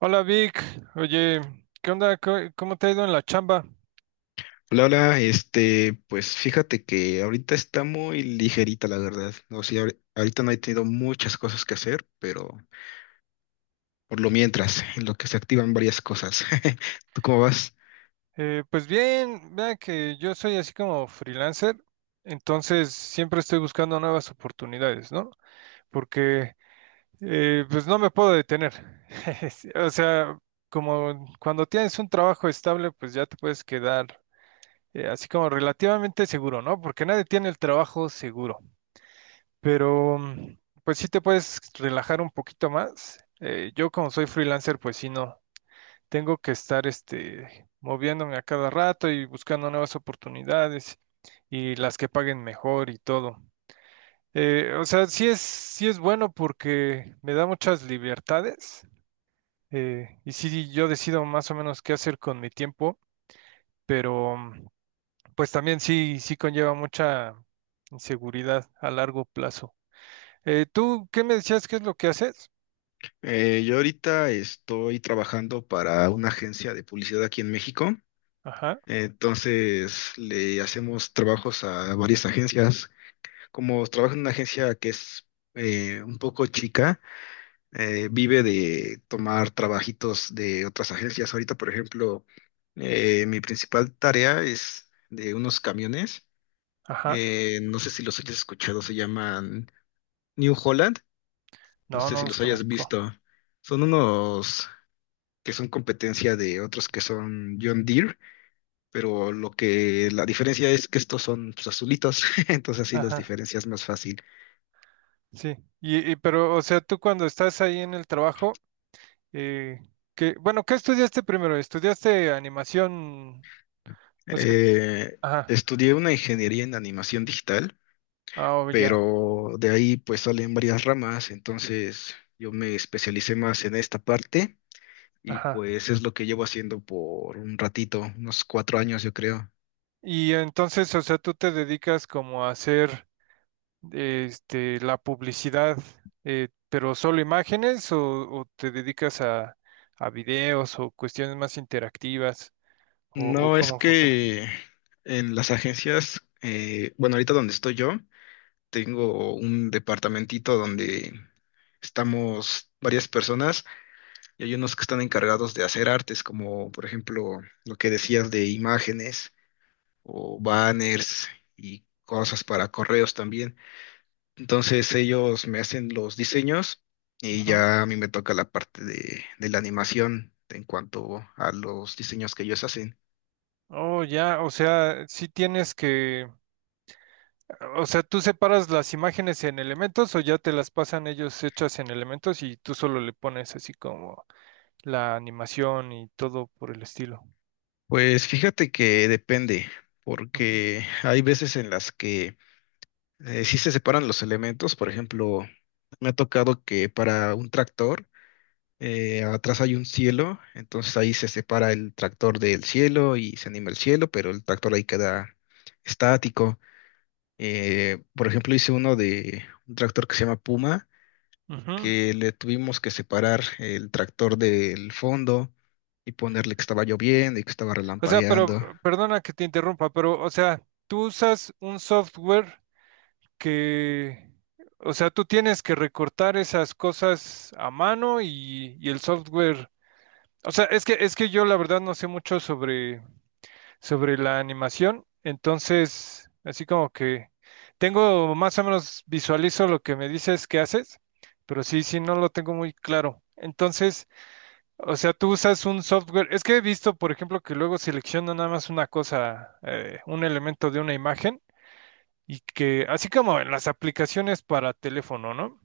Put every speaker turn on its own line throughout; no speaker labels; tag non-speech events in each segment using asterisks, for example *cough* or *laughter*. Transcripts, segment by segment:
Hola Vic, oye, ¿qué onda? ¿Cómo te ha ido en la chamba?
Hola, hola, pues fíjate que ahorita está muy ligerita, la verdad. O sea, ahorita no he tenido muchas cosas que hacer, pero por lo mientras, en lo que se activan varias cosas. *laughs* ¿Tú cómo vas?
Pues bien, vea que yo soy así como freelancer, entonces siempre estoy buscando nuevas oportunidades, ¿no? Porque pues no me puedo detener. *laughs* Sí. O sea, como cuando tienes un trabajo estable, pues ya te puedes quedar así como relativamente seguro, ¿no? Porque nadie tiene el trabajo seguro, pero pues sí te puedes relajar un poquito más. Yo como soy freelancer, pues sí no. Tengo que estar este, moviéndome a cada rato y buscando nuevas oportunidades y las que paguen mejor y todo. O sea, sí es bueno porque me da muchas libertades, y sí yo decido más o menos qué hacer con mi tiempo, pero pues también sí, sí conlleva mucha inseguridad a largo plazo. ¿Tú qué me decías? ¿Qué es lo que haces?
Yo ahorita estoy trabajando para una agencia de publicidad aquí en México.
Ajá,
Entonces, le hacemos trabajos a varias agencias. Como trabajo en una agencia que es un poco chica, vive de tomar trabajitos de otras agencias. Ahorita, por ejemplo, mi principal tarea es de unos camiones.
ajá.
No sé si los hayas escuchado, se llaman New Holland. No
No,
sé
no
si
los
los hayas
conozco.
visto. Son unos que son competencia de otros que son John Deere, pero lo que la diferencia es que estos son pues, azulitos, *laughs* entonces así los
Ajá.
diferencias más fácil.
Sí, pero, o sea, tú cuando estás ahí en el trabajo, eh, que, bueno, ¿qué estudiaste primero? ¿Estudiaste animación? O sea,
Eh,
ajá,
estudié una ingeniería en animación digital,
ah, oh, ya,
pero de ahí pues salen varias ramas, entonces yo me especialicé más en esta parte y
ajá.
pues es lo que llevo haciendo por un ratito, unos 4 años yo creo.
Y entonces, o sea, tú te dedicas como a hacer, este, la publicidad, pero solo imágenes o te dedicas a videos o cuestiones más interactivas o
No, es
cómo funciona.
que en las agencias, bueno, ahorita donde estoy yo, tengo un departamentito donde estamos varias personas y hay unos que están encargados de hacer artes, como por ejemplo lo que decías de imágenes o banners y cosas para correos también. Entonces ellos me hacen los diseños y
Ujú.
ya a mí me toca la parte de la animación en cuanto a los diseños que ellos hacen.
Oh, ya, o sea, sí tienes que. O sea, ¿tú separas las imágenes en elementos o ya te las pasan ellos hechas en elementos y tú solo le pones así como la animación y todo por el estilo?
Pues fíjate que depende,
Ujú,
porque hay veces en las que sí se separan los elementos. Por ejemplo, me ha tocado que para un tractor atrás hay un cielo, entonces ahí se separa el tractor del cielo y se anima el cielo, pero el tractor ahí queda estático. Por ejemplo, hice uno de un tractor que se llama Puma,
ujú.
que le tuvimos que separar el tractor del fondo y ponerle que estaba lloviendo y que estaba
O sea, pero
relampagueando.
perdona que te interrumpa, pero o sea, tú usas un software que, o sea, tú tienes que recortar esas cosas a mano y el software, o sea, es que yo la verdad no sé mucho sobre sobre la animación. Entonces, así como que tengo más o menos visualizo lo que me dices que haces, pero sí, sí, no lo tengo muy claro. Entonces, o sea, tú usas un software. Es que he visto, por ejemplo, que luego selecciona nada más una cosa, un elemento de una imagen, y que, así como en las aplicaciones para teléfono, ¿no?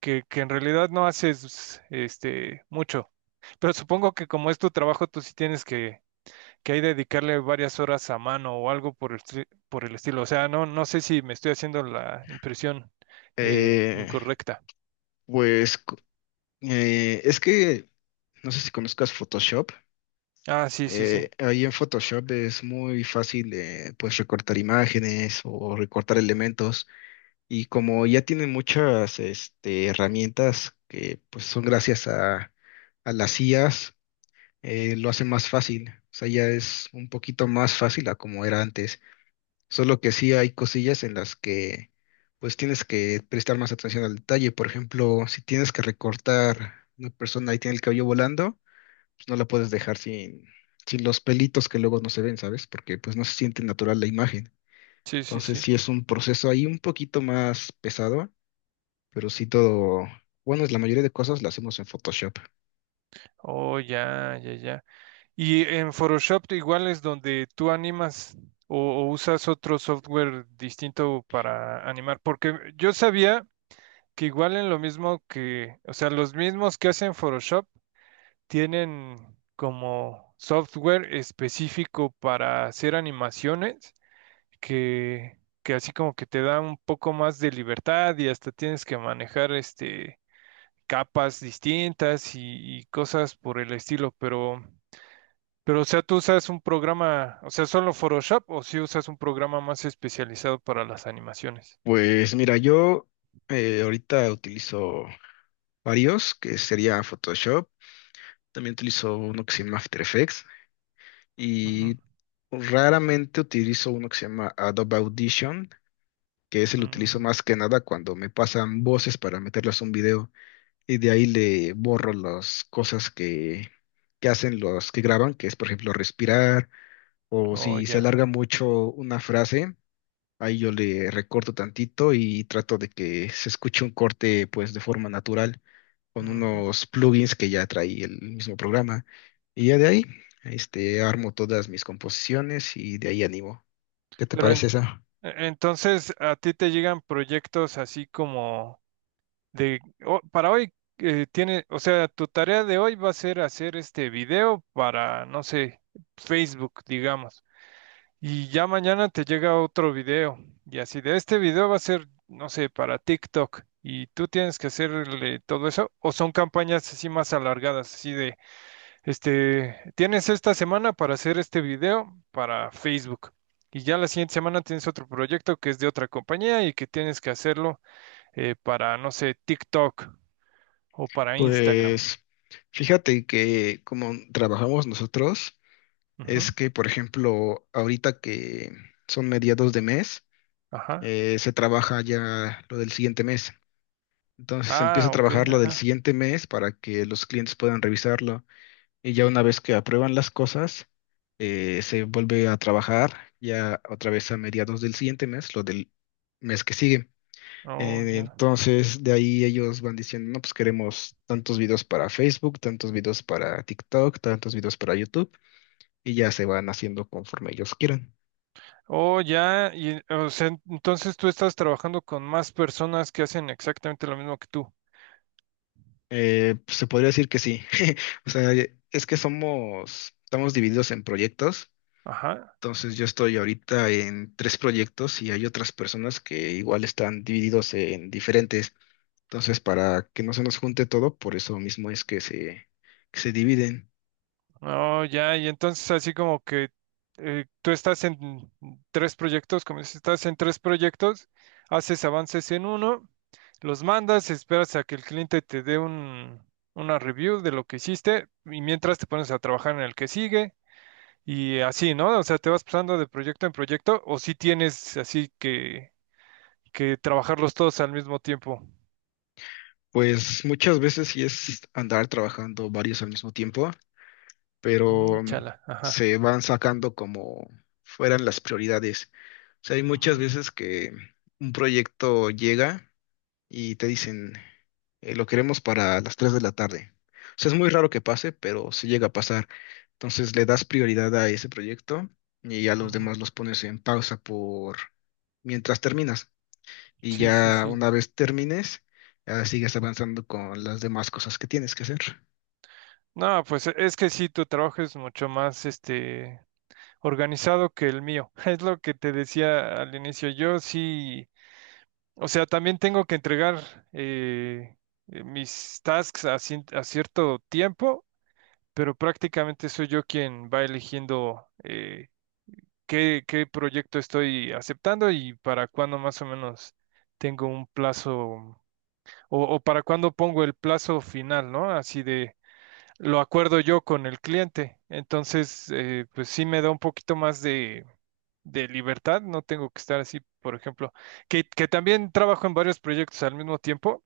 Que en realidad no haces este mucho. Pero supongo que como es tu trabajo, tú sí tienes que hay de dedicarle varias horas a mano o algo por el, por el estilo. O sea, no, no sé si me estoy haciendo la impresión
Eh,
incorrecta.
pues es que no sé si conozcas Photoshop.
Ah, sí, sí, sí.
Ahí en Photoshop es muy fácil, pues recortar imágenes o recortar elementos, y como ya tienen muchas herramientas que pues son gracias a las IAs, lo hace más fácil. O sea, ya es un poquito más fácil a como era antes. Solo que sí hay cosillas en las que pues tienes que prestar más atención al detalle. Por ejemplo, si tienes que recortar una persona y tiene el cabello volando, pues no la puedes dejar sin los pelitos que luego no se ven, ¿sabes? Porque pues no se siente natural la imagen.
Sí, sí,
Entonces
sí.
sí es un proceso ahí un poquito más pesado, pero sí todo, bueno, es la mayoría de cosas las hacemos en Photoshop.
Oh, ya, ya, ya. Y en Photoshop igual es donde tú animas o usas otro software distinto para animar, porque yo sabía que igual en lo mismo que, o sea, los mismos que hacen Photoshop tienen como software específico para hacer animaciones que así como que te da un poco más de libertad y hasta tienes que manejar este capas distintas y cosas por el estilo, pero o sea, tú usas un programa, o sea, solo Photoshop o si usas un programa más especializado para las animaciones.
Pues mira, yo ahorita utilizo varios, que sería Photoshop. También utilizo uno que se llama After Effects
Ujú.
y raramente utilizo uno que se llama Adobe Audition, que ese lo utilizo
Mm,
más que nada cuando me pasan voces para meterlas a un video y de ahí le borro las cosas que hacen los que graban, que es por ejemplo respirar o
oh,
si se
ya.
alarga mucho una frase. Ahí yo le recorto tantito y trato de que se escuche un corte pues de forma natural, con
Ujú.
unos plugins que ya trae el mismo programa. Y ya de ahí, armo todas mis composiciones y de ahí animo. ¿Qué te
Pero en-
parece esa?
entonces, ¿a ti te llegan proyectos así como de o- para hoy tiene, o sea, tu tarea de hoy va a ser hacer este video para, no sé, Facebook, digamos. Y ya mañana te llega otro video. Y así de este video va a ser, no sé, para TikTok. Y tú tienes que hacerle todo eso. O son campañas así más alargadas, así de, este, tienes esta semana para hacer este video para Facebook. Y ya la siguiente semana tienes otro proyecto que es de otra compañía y que tienes que hacerlo para, no sé, TikTok o para Instagram.
Pues fíjate que como trabajamos nosotros, es
Ujú,
que, por ejemplo, ahorita que son mediados de mes,
ajá.
se trabaja ya lo del siguiente mes. Entonces se empieza
Ah,
a
ok,
trabajar lo del
ajá.
siguiente mes para que los clientes puedan revisarlo. Y ya una vez que aprueban las cosas, se vuelve a trabajar ya otra vez a mediados del siguiente mes, lo del mes que sigue.
Oh,
Eh,
ya.
entonces, de ahí ellos van diciendo, no, pues queremos tantos videos para Facebook, tantos videos para TikTok, tantos videos para YouTube, y ya se van haciendo conforme ellos quieran.
Oh, ya. Y, o sea, entonces tú estás trabajando con más personas que hacen exactamente lo mismo que tú.
Pues, se podría decir que sí. *laughs* O sea, es que somos, estamos divididos en proyectos.
Ajá.
Entonces yo estoy ahorita en tres proyectos y hay otras personas que igual están divididos en diferentes. Entonces para que no se nos junte todo, por eso mismo es que que se dividen.
Oh, ya. Y entonces así como que tú estás en tres proyectos, como dices, estás en tres proyectos, haces avances en uno, los mandas, esperas a que el cliente te dé un, una review de lo que hiciste y mientras te pones a trabajar en el que sigue. Y así, ¿no? O sea, te vas pasando de proyecto en proyecto, o si tienes así que trabajarlos todos al mismo tiempo.
Pues muchas veces sí es andar trabajando varios al mismo tiempo,
Mm,
pero
chala, ajá.
se van sacando como fueran las prioridades. O sea, hay muchas
Mm,
veces que un proyecto llega y te dicen, lo queremos para las 3 de la tarde. O sea, es muy raro que pase, pero sí llega a pasar. Entonces le das prioridad a ese proyecto y ya los
ujú.
demás los pones en pausa por mientras terminas. Y
Sí, sí,
ya
sí.
una vez termines, ya sigues avanzando con las demás cosas que tienes que hacer.
No, pues es que sí, tu trabajo es mucho más este organizado que el mío. *laughs* Es lo que te decía al inicio. Yo sí, o sea, también tengo que entregar eh, mis tasks a, a cierto tiempo, pero prácticamente soy yo quien va eligiendo. Qué, qué proyecto estoy aceptando y para cuándo más o menos tengo un plazo o para cuándo pongo el plazo final, ¿no? Así de, lo acuerdo yo con el cliente. Entonces, pues sí me da un poquito más de libertad, no tengo que estar así, por ejemplo, que también trabajo en varios proyectos al mismo tiempo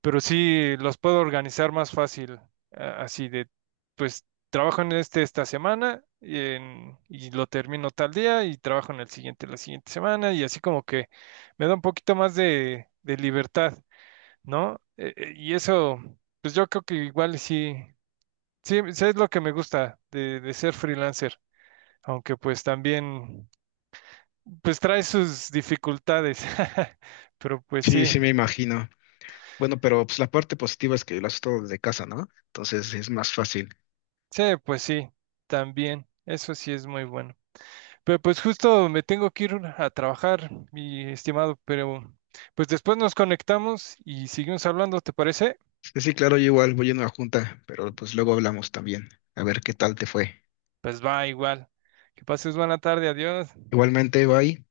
pero sí los puedo organizar más fácil, así de, pues trabajo en este esta semana y, y lo termino tal día y trabajo en el siguiente la siguiente semana y así como que me da un poquito más de libertad, ¿no? Y eso, pues yo creo que igual sí, sí, sí es lo que me gusta de ser freelancer, aunque pues también, pues trae sus dificultades, *laughs* pero pues sí,
Sí, sí, me imagino. Bueno, pero pues la parte positiva es que lo haces todo desde casa, ¿no? Entonces es más fácil.
sí, pues sí, también, eso sí es muy bueno. Pero pues justo me tengo que ir a trabajar, mi estimado, pero pues después nos conectamos y seguimos hablando, ¿te parece?
Sí, sí, claro, yo igual voy a una junta, pero pues luego hablamos también. A ver qué tal te fue.
Pues va igual. Que pases buena tarde, adiós.
Igualmente, bye.